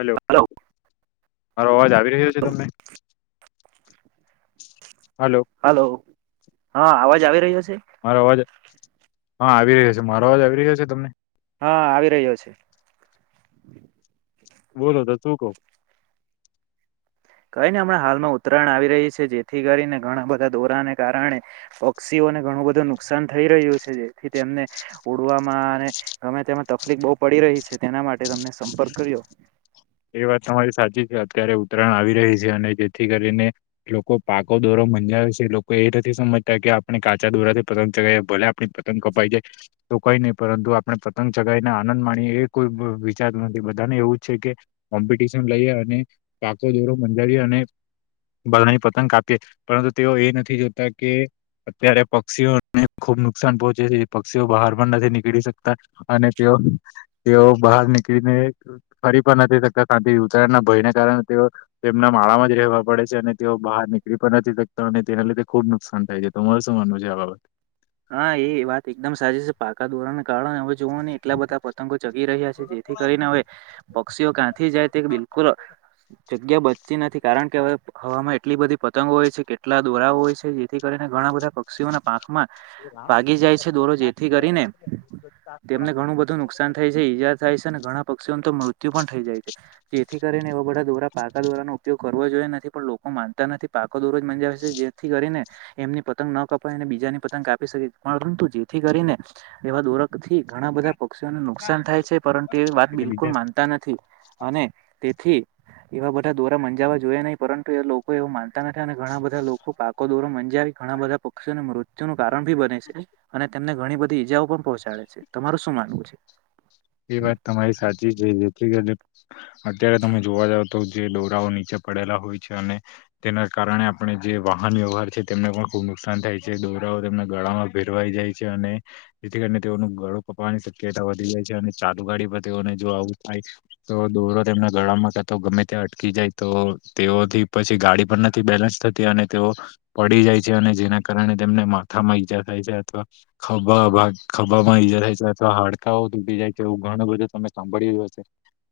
Hello મારો અવાજ આવી રહ્યો છે? તમને હલો હા અવાજ આવી રહ્યો છે. મારો અવાજ હા આવી રહ્યો છે? મારો અવાજ આવી રહ્યો છે? તમને હા, આવી રહ્યો છે બોલો તો તું કવ કઈને હમણાં હાલમાં ઉત્તરાયણ આવી રહી છે, જેથી કરીને ઘણા બધા દોરાને કારણે પક્ષીઓને ઘણું બધું નુકસાન થઈ રહ્યું છે, જેથી તેમને ઉડવામાં અને ગમે તેમાં તકલીફ બહુ પડી રહી તેના માટે તમને સંપર્ક કર્યો એ વાત તમારી સાચી છે, અત્યારે ઉત્તરાયણ આવી રહી છે, અને જેથી કરીને લોકો પાકો દોરો મંજ આવેે છે, લોકો એ નથી સમજતા કે આપણે કાચા દોરાથી પતંગ ચગાવ ભલે આપણી પતંગ કપાઈ જાય તો કઈ નહી પરંતુ આપણે પતંગ ચગાવીને આનંદ માણીએ એ કોઈ વિચારું નથી બધાને એવું છે, કે કોમ્પિટિશન લઈ, અને પાકો દોરો મંજાવી અને બધાની પતંગ કાપી પરંતુ, તેઓ એ નથી જોતા કે અત્યારે પક્ષીઓને ખુબ નુકસાન પહોંચે છે, પક્ષીઓ બહાર પણ નથી નીકળી શકતા અને તેઓ તેઓ બહાર નીકળીને ફરી પણ નથી ને ઉતરાણના ભયને કારણે, તેઓ તેમના માળામાં જ રહેવા પડે છે, અને તેઓ બહાર નીકળી પણ નથી. અને તેના લીે ખુબ નુકસાન થાય છે, તમારે શું માનવું છે આ બાબત હા કારણ હવે જોવું ને એટલા બધા પતંગો જગી રહ્યા છે, જેથી કરીને હવે પક્ષીઓ કાંથી જાય તે બિલકુલ જગ્યા બચતી નથી, કારણ કે હવે હવામાં એટલી બધી પતંગો હોય છે, કેટલા દોરા હોય છે, જેથી કરીને ઘણા બધા પક્ષીઓના પાંખમાં ભાગી જાય છે દોરો જેથી કરીને તેમને ઘણું બધું નુકસાન થાય છે ઈજા થાય અને ઘણા પક્ષીઓ તો મૃત્યુ પણ થઈ જાય છે, જેથી કરીને એવા બધા દોરા પાકા દોરાનો ઉપયોગ કરો જોઈએ નથી પણ લોકો માનતા નથી પાકો દોરજ મંજ છે, જેથી કરીને એમની પતંગ ન કપાય અને બીજાની પતંગ આપી શકે પરંતુ જેથી કરીને એવા દોર થી ઘણા બધા પક્ષીઓને નુકસાન થાય છે, પરંતુ એ વાત તો બિલકુલ બીજા માનતા નથી અને થી. એવા બધા દોરા મંજાવવા જોઈ નહીિ પરંતુ, એ લોકો એવું માનતા નથી અને, ઘણા બધા લોકો પાકો દોરો મં ઘણા બધા પક્ષીને મૃત્યુ નું કારણ ભી બને છે, અને તેમને ઘણી બધી ઈજાઓ પણ પહોચાડે છે, તમારું શું માનવું છે. એ વાત તમારી સાચી રઈ ર અત્યારે તમે જોવા જાવ તો જે દોરાઓ નીચે પડેલા હોય છે અને તેના કારણે આપણે જે વાહન વ્યવહાર છે. તેમને પણ ખૂબ નુકસાન થાય છે દોરાઓ તેમના ગાળામાં ભેરવાઈ જાય છે. જેથી કરીને તેઓનું ગળો પપવાની શક્યતા વધી જાય છે, અને ચાલુ ગાડી પર તેઓને જો આવું થાય તો દોરો તેમને ગળમાં ક તો ગમે ત્યાં અટકી જાય તો તેઓથી પછી ગાડી પણ નથી બેલેન્સ થતી અને તેઓ પડી જાય છે, અને જેના કારણે તેમને માથા માં ઈજા થાય છે અથવા ખભા ખભા માં ઈજા થાય છે, અથવા હાડકાઓ તૂટી જાય છે. તો એવું ઘણું બધું, તમે સાંભળી જ હશે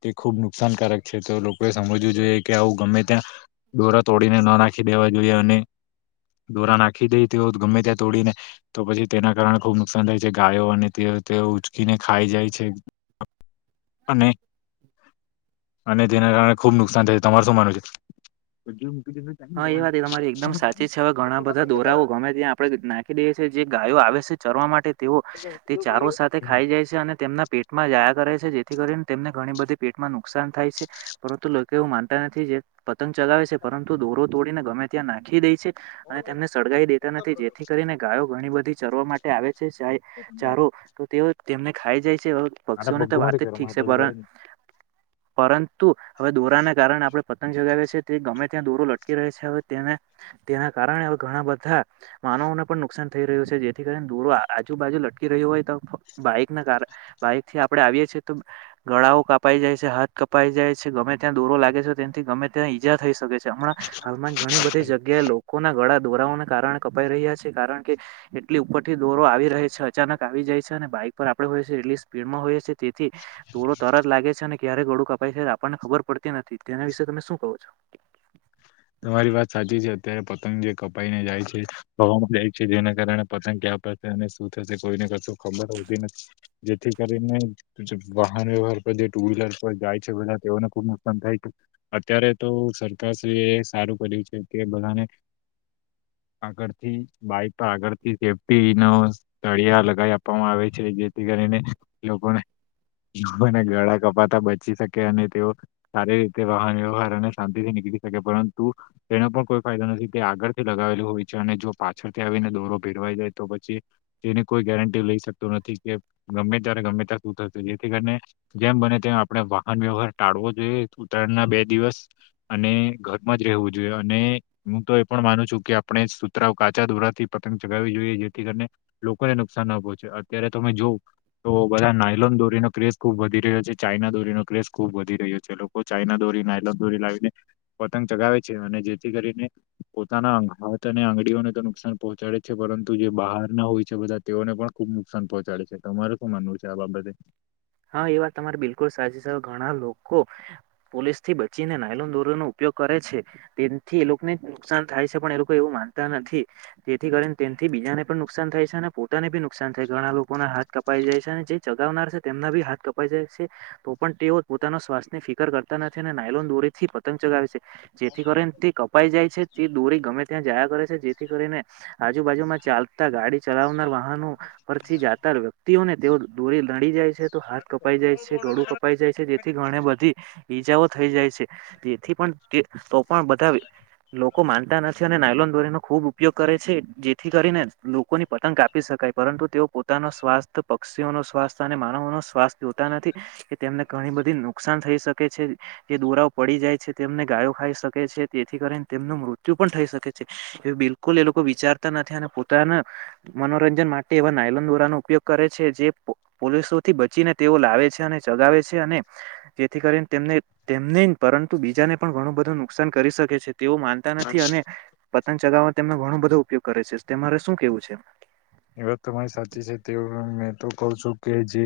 તે ખુબ નુકસાનકારક છે તો લોકોએ સમજવું જોઈએ, કે આવું ગમે ત્યાં ડોરા તોડીને ના નાખી વા જોઈએ અને દોરા નાખી દે તેઓ ગમે ત્યાં તોડીને તો પછી તેના કારણે ખુબ નુકસાન થાય છે ગાયો અને તે તે ઉચકીને ખાઈ જાય છે, અને અને, તેના કારણે ખુબ નુકસાન થાય છે તમાર શું માનું છે. હા એ વાત એ તમારી એકદમ સાચી છે હવે ઘણા બધા દોરાઓ ગમે ત્યાં આપણે નાખી દઈએ છીએ જે ગાયો આવે છે. ચરવા માટે તેઓ તે ચારો સાથે ખાઈ જાય છે, અને તેમના પેટમાં જાયા કરે છે. થી કરીને તેમને ઘણી બધી પેટમાં નુકસાન થાય છે, પરંતુ લોકો એવું માનતા નથી પતંગ ચલાવે છે, પરંતુ દોરો તોડીને ગમે ત્યાં નાખી દે છે. અને, તેમને સળગી દેતા નથી જેથી કરીને ગાયો ઘણી બધી ચરવા માટે આવે છે. ચારો તો તેઓ તેમને પક્ષીઓની તો વાત જ ઠીક છે, પણ પરંતુ હવે, દોરાના કારણે આપડણે પતંગ ચગાવીએ છીએ, તે ગમે ત્યાં દૂરો લટકી રહે છે, તેને તેના કારણે હવે ઘણા બધા માનવને પણ નુકસાન થઈ રહ્યું છે. જેથી કરીને દૂર આજુબાજુ લટકી રહ્યું હોય, તો બાઈક ના કાર બાઈકથી આપડણે આવીએ છીએ, તો ગળાઓ કાપાઈ જાય છે, હાથ કપાઈ જાય છે ગમે ત્યાં દૂરો લાગે છે, તથી ગમે ત્યાં ઈજા થઈ શકે છે, હમણાં હાલમાં ઘણી બધી જગ્યાએ લોકો ના ગળા દોરાને કારણ કપાઈ રહ્યા છે, કારણ કે એટલી ઉપરથી દોરો આવી ર છે, અચાનક આવી જાય છે અને બા પર આપણે હોઈએીએ એટલી સ્પીડમાં હોઈ છીએ તેથી દોડો તરત લાગે છે, અને ક્યારે ગળું કપાય છે, આપણને ખબર પડતી નથી, તેના વિશે તમે શું કહો છો? તમારી વાત સાચી છે, અત્યારે પતંગ જે કપાઈને જાય છેવામાં જાય છે, જેના કારણે પતંગ ક્યા શુ થશે કોઈને કશ ખબર હોતી નથી, જેથી કરીને વાહન વ્યવહાર જે ટુ વ્હીલર પર જાય છે, પે તેઓને ખુબ નુકસાન થાય છે, અત્યારે તો સરકારશ્રી એ સારું કર્યું છે, કે બધાને આગળથી બાઈક પર આગળથી સેફ્ટી ન સળિયા લગાવી આપવામાં આવે છે, જેથી કરી લોકોને ને ગળા કપાતા બચી શકે અને તેઓ સારી રીતે વાહન વ્યવહાર અને શાંતિ થી નીકળ થ પરં એનો પણ કોઈ ફાયદો નથી તે આગળથી લગાવેલું હોય છે, અને જો પાછળથી આવીને દોરો ભેરવાઈ જાય તો તેની કોઈ ગેરંટી લઈ શકતું નથી, કે ગમે ત્યારે ગમે ત શું થશે જેથી કરીને જેમ બને તેમ આપણે વાહન વ્યવહાર ટાળવો જોઈએ, ઉતરાયણના બે દિવસ અને જ રહેવું જોઈએ અને હું, તો એ પણ માનું છુ, કે આપણે સૂતરા કાચા દોરાથી પતંગ ચગાવવી જોઈએ જેથી, કરીને લોકોને નુકસાન ના પહોંચે અત્યારે તમે જો તો બધા નાઇલોન દોરીનો ક્રેઝ ખુબ વધી રહ્યો છે, ચાાઈના દોરીનો ક્રેઝ ખુબ વધી રહ્યો છે, લોકો ચાાઈના દોરી દોરી, ના દોરી લાવી લ પતંગ ચગાવે છે, અને જેથી કરીને પોતાના હાથ અને આંગીઓને તો નુકસાન પહોંચાડે છે, પરંતુ પરંતુ જે બહાર ના હોય છે, બધા તેઓને પણ ખુબ નુકસાન પહોંચાડે છે, તમારે શું માનવું છે આ બાબતે હા, એ વાત તમારી બિલકુલ સાચી છે, ઘણા લોકો પોલીસથી બચીને નાયલો દોરોનો ઉપયોગ કરે છે, તેથી એ લોકોને નુકસાન થાય છે, પણ એ લોકો એવું માનતા નથી. તેથી કરીનેથી બીજાને પણ નુકસાન થાય છે, અને પોતાને બી નુકસાન થાય ઘણા લોકોના હાથ કપાઈ જાય છે, અને જે ચગાવનાર છે. તેમના બી હાથ કપાઈ જાય છે, તો પણ તેઓ પોતાના શ્વાસથની ફિકર કરતા નથી અને નાઇલોન દોરી થી પતંગ ચગાવે છે. જેથી કરીને તે કપાઈ જાય છે, તે દોરી ગમે ત્યાં જાયા કરે છે, જેથી કરીને આજુબાજુમા ચાલતા ગાડી ચલાવનાર વાહનો પરથી જાતા વ્યક્તિઓને તેઓ દોરી લડી જાય છે. તો હાથ કપાઈ જાય છે, ગળું કપાઈ જાય છે, જેથી ઘણી બધી ઈજાઓ થઈ જાય છે, તેથી પણ તો પણ બધા લોકો માનતા નથી અને નાયલોન દોરીનો ખૂબ ઉપયોગ કરે છે, જેથી કરીને લોકોની પતંગ આપપી શકાય પરંતુ તેઓ પોતાનો સ્વાસ્થ્ય પક્ષીઓ ન સ્વાસ્થ્ય અને માનવનો શ્વાસ જોતા નથી, કે તેમને ઘણી બધી નુકસાન થઈ શકે જે દોરાઓ પડી જાય છે, તેમને ગાયો ખાઈ શકે છે તેથી કરીને તેમનું મૃત્યુ પણ થઈ શકે છે. બિલકુલ એ લોકો વિચારતા નથી, અને પોતાના મનોરંજન માટે એવા નાયલન દોરાનો ઉપયોગ કરે છે, જે પોલીસો થી બચીને તેઓ લાવે છે, અને ચગાવે છે, અને જેથી કરીને તેમને તેમને પરંતુ બીજા ને પણ ઘણું બધું નુકસાન કરી શકે છે. તેઓ માનતા નથી. અને પતંગ ચગાવવામાં તેમનો ઘણો બધો ઉપયોગ કરે છે, તે મારે શું કેવું છે. એ વાત તમારી સાચી છે, તે મેં તો કહ છું કે જે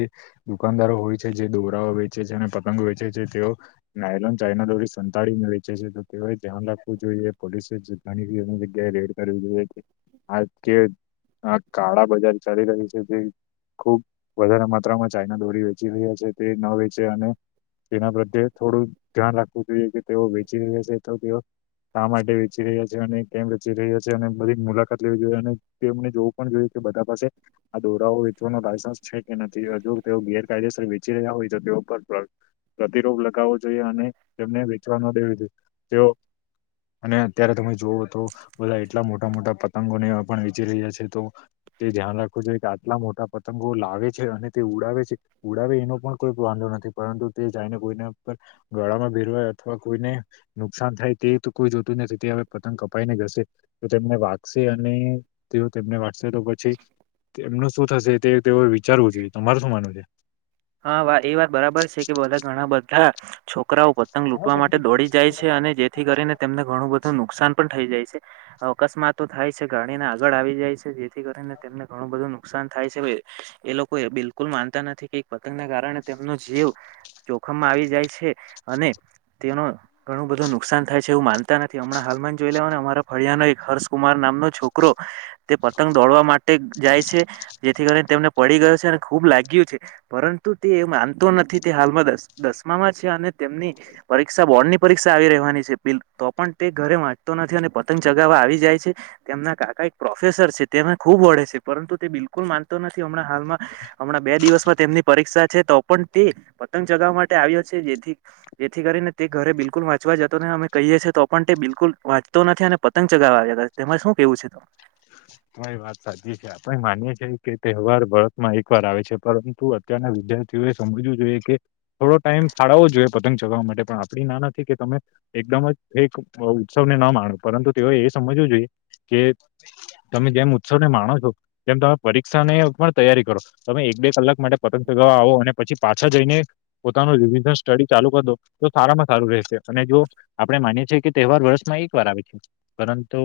દુકાનદારો હોય છે, જે દોરા વેચે છે, અને પતંગ વેચે છે, તેઓ નાયલોન ચાઈના દોડી સંતાળીને વેચે છે, તો તેઓ ધ્યાન જોઈએ પોલીસે ઘણી જગ્યાએ, રેડ કરવી જોઈએ આ કે આ કાળા બજાર ચાલી રહી છે, જે ખુબ વધારે માત્રામાં ચાઈના દોરી વેચી રહ્યા છે. તે નવે છે, અને તેના પ્રત્યે થોડું ધ્યાન રાખવું જોઈએ, કે તેઓ વેચી રહ્યા છે, તો તેઓ કા માટે વેચી રહ્યા છે, અને કેમ વેચી રહ્યા છે, અને બધી જ મુલાકાત લેવી જોઈએ, અનેમને જો પણ જોયું કે બધા પાસે આ દોરાઓ વેચવાનો લાયન્સ છે કે નથી હજુ તેઓ ગેરકાયદેસર વે ચી રહ્યા હોય તો તેઓ પર પ્રતિરોપ લગાવવો જોઈએ અને તેમને વેચવા ન દેવી જોઈએ. તેઓ અને અત્યારે તમે જોવો તો બધા એટલા મોટા મોટા પતંગોને પણ વેચી રહ્યા છે તો તે ધ્યાન રાખવું જો કે આટલા મોટા પતંગો લાવે છે અને તે ઉડાવે છે ઉડાવે એનો પણ કોઈ વાંધો નથી. પરંતુ તે જઈને કોઈને ગાળામાં ભેરવાય અથવા કોઈને નુકસાન થાય તે તો કોઈ જોતું નથી તે હવે પતંગ કપાઈને જશે તો તેમને વાગશે અને તેઓ શે તો પછી તેમનું શું થશે તે તેઓ વિચારવું જોઈએ. તમાર શું માનવું છે? હા, વા એ વાત બરાબર છે કે બધા ઘણા બધા છોક રાઓ પતંગ લૂંટવા માટે દોડી જાય છે અને જેથી કરીને તેમને ઘણું બધું નુકસાન પણ થઇ જાય છે. અકસ્માતો થાય છે, ગાડીને આગળ આવી જાય છે. જેથી કરીને તેમને ઘણું બધું નુકસાન થાય છે. એ લોકો એ બિલકુલ માનતા નથી કે પતંગના કારણે તેમનો જીવ જોખમમાં આવી જાય છે અને તેનો ઘણું બધું નુકસાન થાય છે એવું માનતા નથી. હમણાં હાલમાં જ જોઈ લેવાને અમારા ફળિયાના એક હર્ષકુમાર ના મનો છોકરો તે પતંગ દોડવા માટે જાય છે. જેથી કરીન તેમને પડી ગયો છે અને ખૂબ લાગ્યું છે. પરંતુ તે એ માનતો નથી. તે હાલમાં દસ-દસમામાં છે અને તેમની પરીક્ષા બોર્ડની પરીક્ષા આવી રેહવાની છે. તો પણ તે ઘરે વાંચતો નથી અને પતંગ ચગાવવા આવી જાય છે. તેમના કાકા એક પ્રો પ્રોફેસર છે. તેને ખુબ વઢે છે. પરંતુ તે બિલકુલ માનતો નથી. હમણાં હાલમાં હમણાં બે દિવસમાં તેમની પરીક્ષા છે તો પણ તે પતંગ ચગાવવા માટે આવ્યો છે. જેથી જેથી કરીને તે ઘરે બિલકુલ વાંચ વા જતો નઈ. અમે કહીએ છીએ તો પણ તે બિલકુલ વાંચતો નથી અને પતંગ ચગાવવાતા આવ્યા કરે. તેમાં શું કેવું છે? હા એ વાત સાચી છે. આપણે માનીએ છીએ કે તહેવાર વરષમાં એક વાર આવે છે પરંતુ અત્યારના વિદ્યાર્થીઓએ સમજવું જોઈએ કે થોડો ટાઈમ ફાળવો જોઈએ પતંગ ચગાવવા માટે પણ આપડી ના નથી કે તમે એકદમ જ એક ઉત્સવને ન માણો. પરંતુ તેઓએ એ સમજવું જોઈએ કે તમે જેમ ઉત્સવને માણો છો તેમ તમે પરીક્ષાને પણ તૈયારી કરો. તમે એક બે કલાક માટે પતંગ ચગાવવા આવો અને પછી પાછા જઈને પોતાનું વિવિધ સ્ટડી ચાલુ કર દો તો સારામાં સારું રહેશે અને જો આપડે માનીએ છીએ કે તહેવાર વર્ષમાં એક વાર આવે છે પરંતુ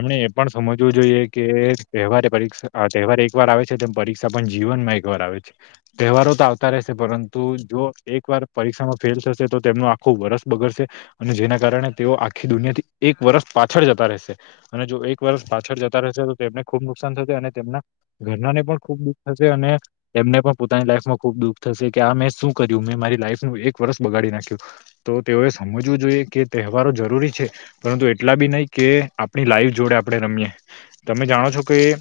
એમને એ પણ સમજવું જોઈએ કે તહેવારે પરીક્ષા અ તહેવાર એક વાર આવે છે તેમ પરીક્ષા પણ જીવનમાં એક વાર આવે છે. તહેવારો તો આવતા રહેશે પરંતુ જો એક વાર પરીક્ષામાં ફેલ થશે તો તેમનું આખું વરષ બગડશે. જેના કારણે તેઓ આખી દુનિયાથી એક વર્ષ પાછળ જતા રહેશે અને જો એક વર્ષ પાછળ જતા રહેશે તો તેમને ખુબ નુકસાન થશે અને તેમના ઘરનાને પણ ખુબ દુઃખ થશે અને એમને પણ પોતાની લાઈફમાં ખુબ દુઃખ થશે કે આ મેં શું કર્યું, મેં મારી લાઈફનું એક વર્ષ બગાડી નાખ્યું તો તેઓએ સમજવું જોઈએ કે તહેવારો જરૂરી છે પરંતુ એટલા બી નહીં કે આપણી લાઈવ જોડે આપણે રમીએ. તમે જાણો છો કે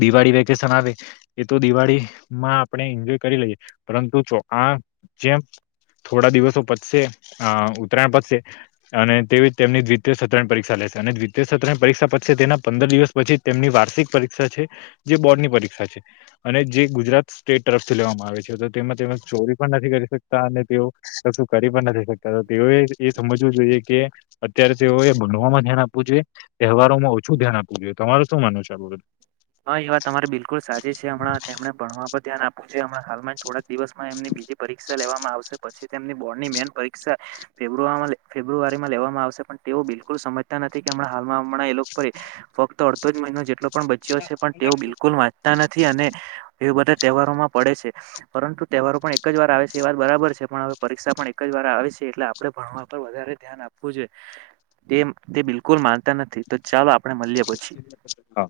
દિવાળી વેકેશન આવે એ તો દિવાળીમાં આપણે એન્જોય કરી લઈએ પરંતુ હા, કેમ? થોડા દિવસો પચશે અઅ ઉત્તરાયણ પચશે અને તેવી તેમની દ્વિતીય સત્રણ પરીક્ષા લે અને દ્વિતય સત્ર પરીક્ષા પતશે તેના પંદર દિવસ પછી તેમની વાર્ષિક પરીક્ષા છે. જે બોર્ડ ની પરીક્ષા છે અને જે ગુજરાત સ્ટેટ તરફથી લેવામાં આવે છે. તો તેમાં તેમાં ચોરી પણ નથી કરી શકતા અને તેઓ કશું કરી પણ નથી શકતા. તો તેઓએ એ સમજવું જોઈએ કે અત્યારે તેઓએ ભણવામાં ધ્યાન આપવું જોઈએ. તહેવારોમાં ઓછું ધ્યાન આપવું જોઈએ. તમારે શું માનવું છે આ બાબતે? હા એ વાત તમારી બિલકુલ જે હમણાં હાલમાં થોડા દિવસમાં એમની બીજી પરીક્ષા લેવામાં આવ શે પછી તેમની બોર્ડની મેન પરીક્ષા ફેબ્રુઆરીમાં લેવ-લેવામાં આવશે પણ તેઓ બિલકુલ સમ જતા નથી કે હમણાં હાલમાં હમણાં એ લોકો પર ફક્ત અડધો જ મહિનો જેટલો પણ ચ્યો છે પણ તેઓ બિલકુલ વાંચતા નથી અને એ બધા તહેવારોમાં પડે છે. પરંતુ તહેવારો પણ એક જ વાર આવે છે એ વાત બરાબર છે પણ હવે પરીક્ષા પણ એક જ વાર આવે છે. એટલે આપડે ભણવા પર વધારે ધ્યાન આપવું જોઈએ. તેમ તે બિલકુલ માનતા નથી તો ચાલો આપણે મલીએ પછી. હા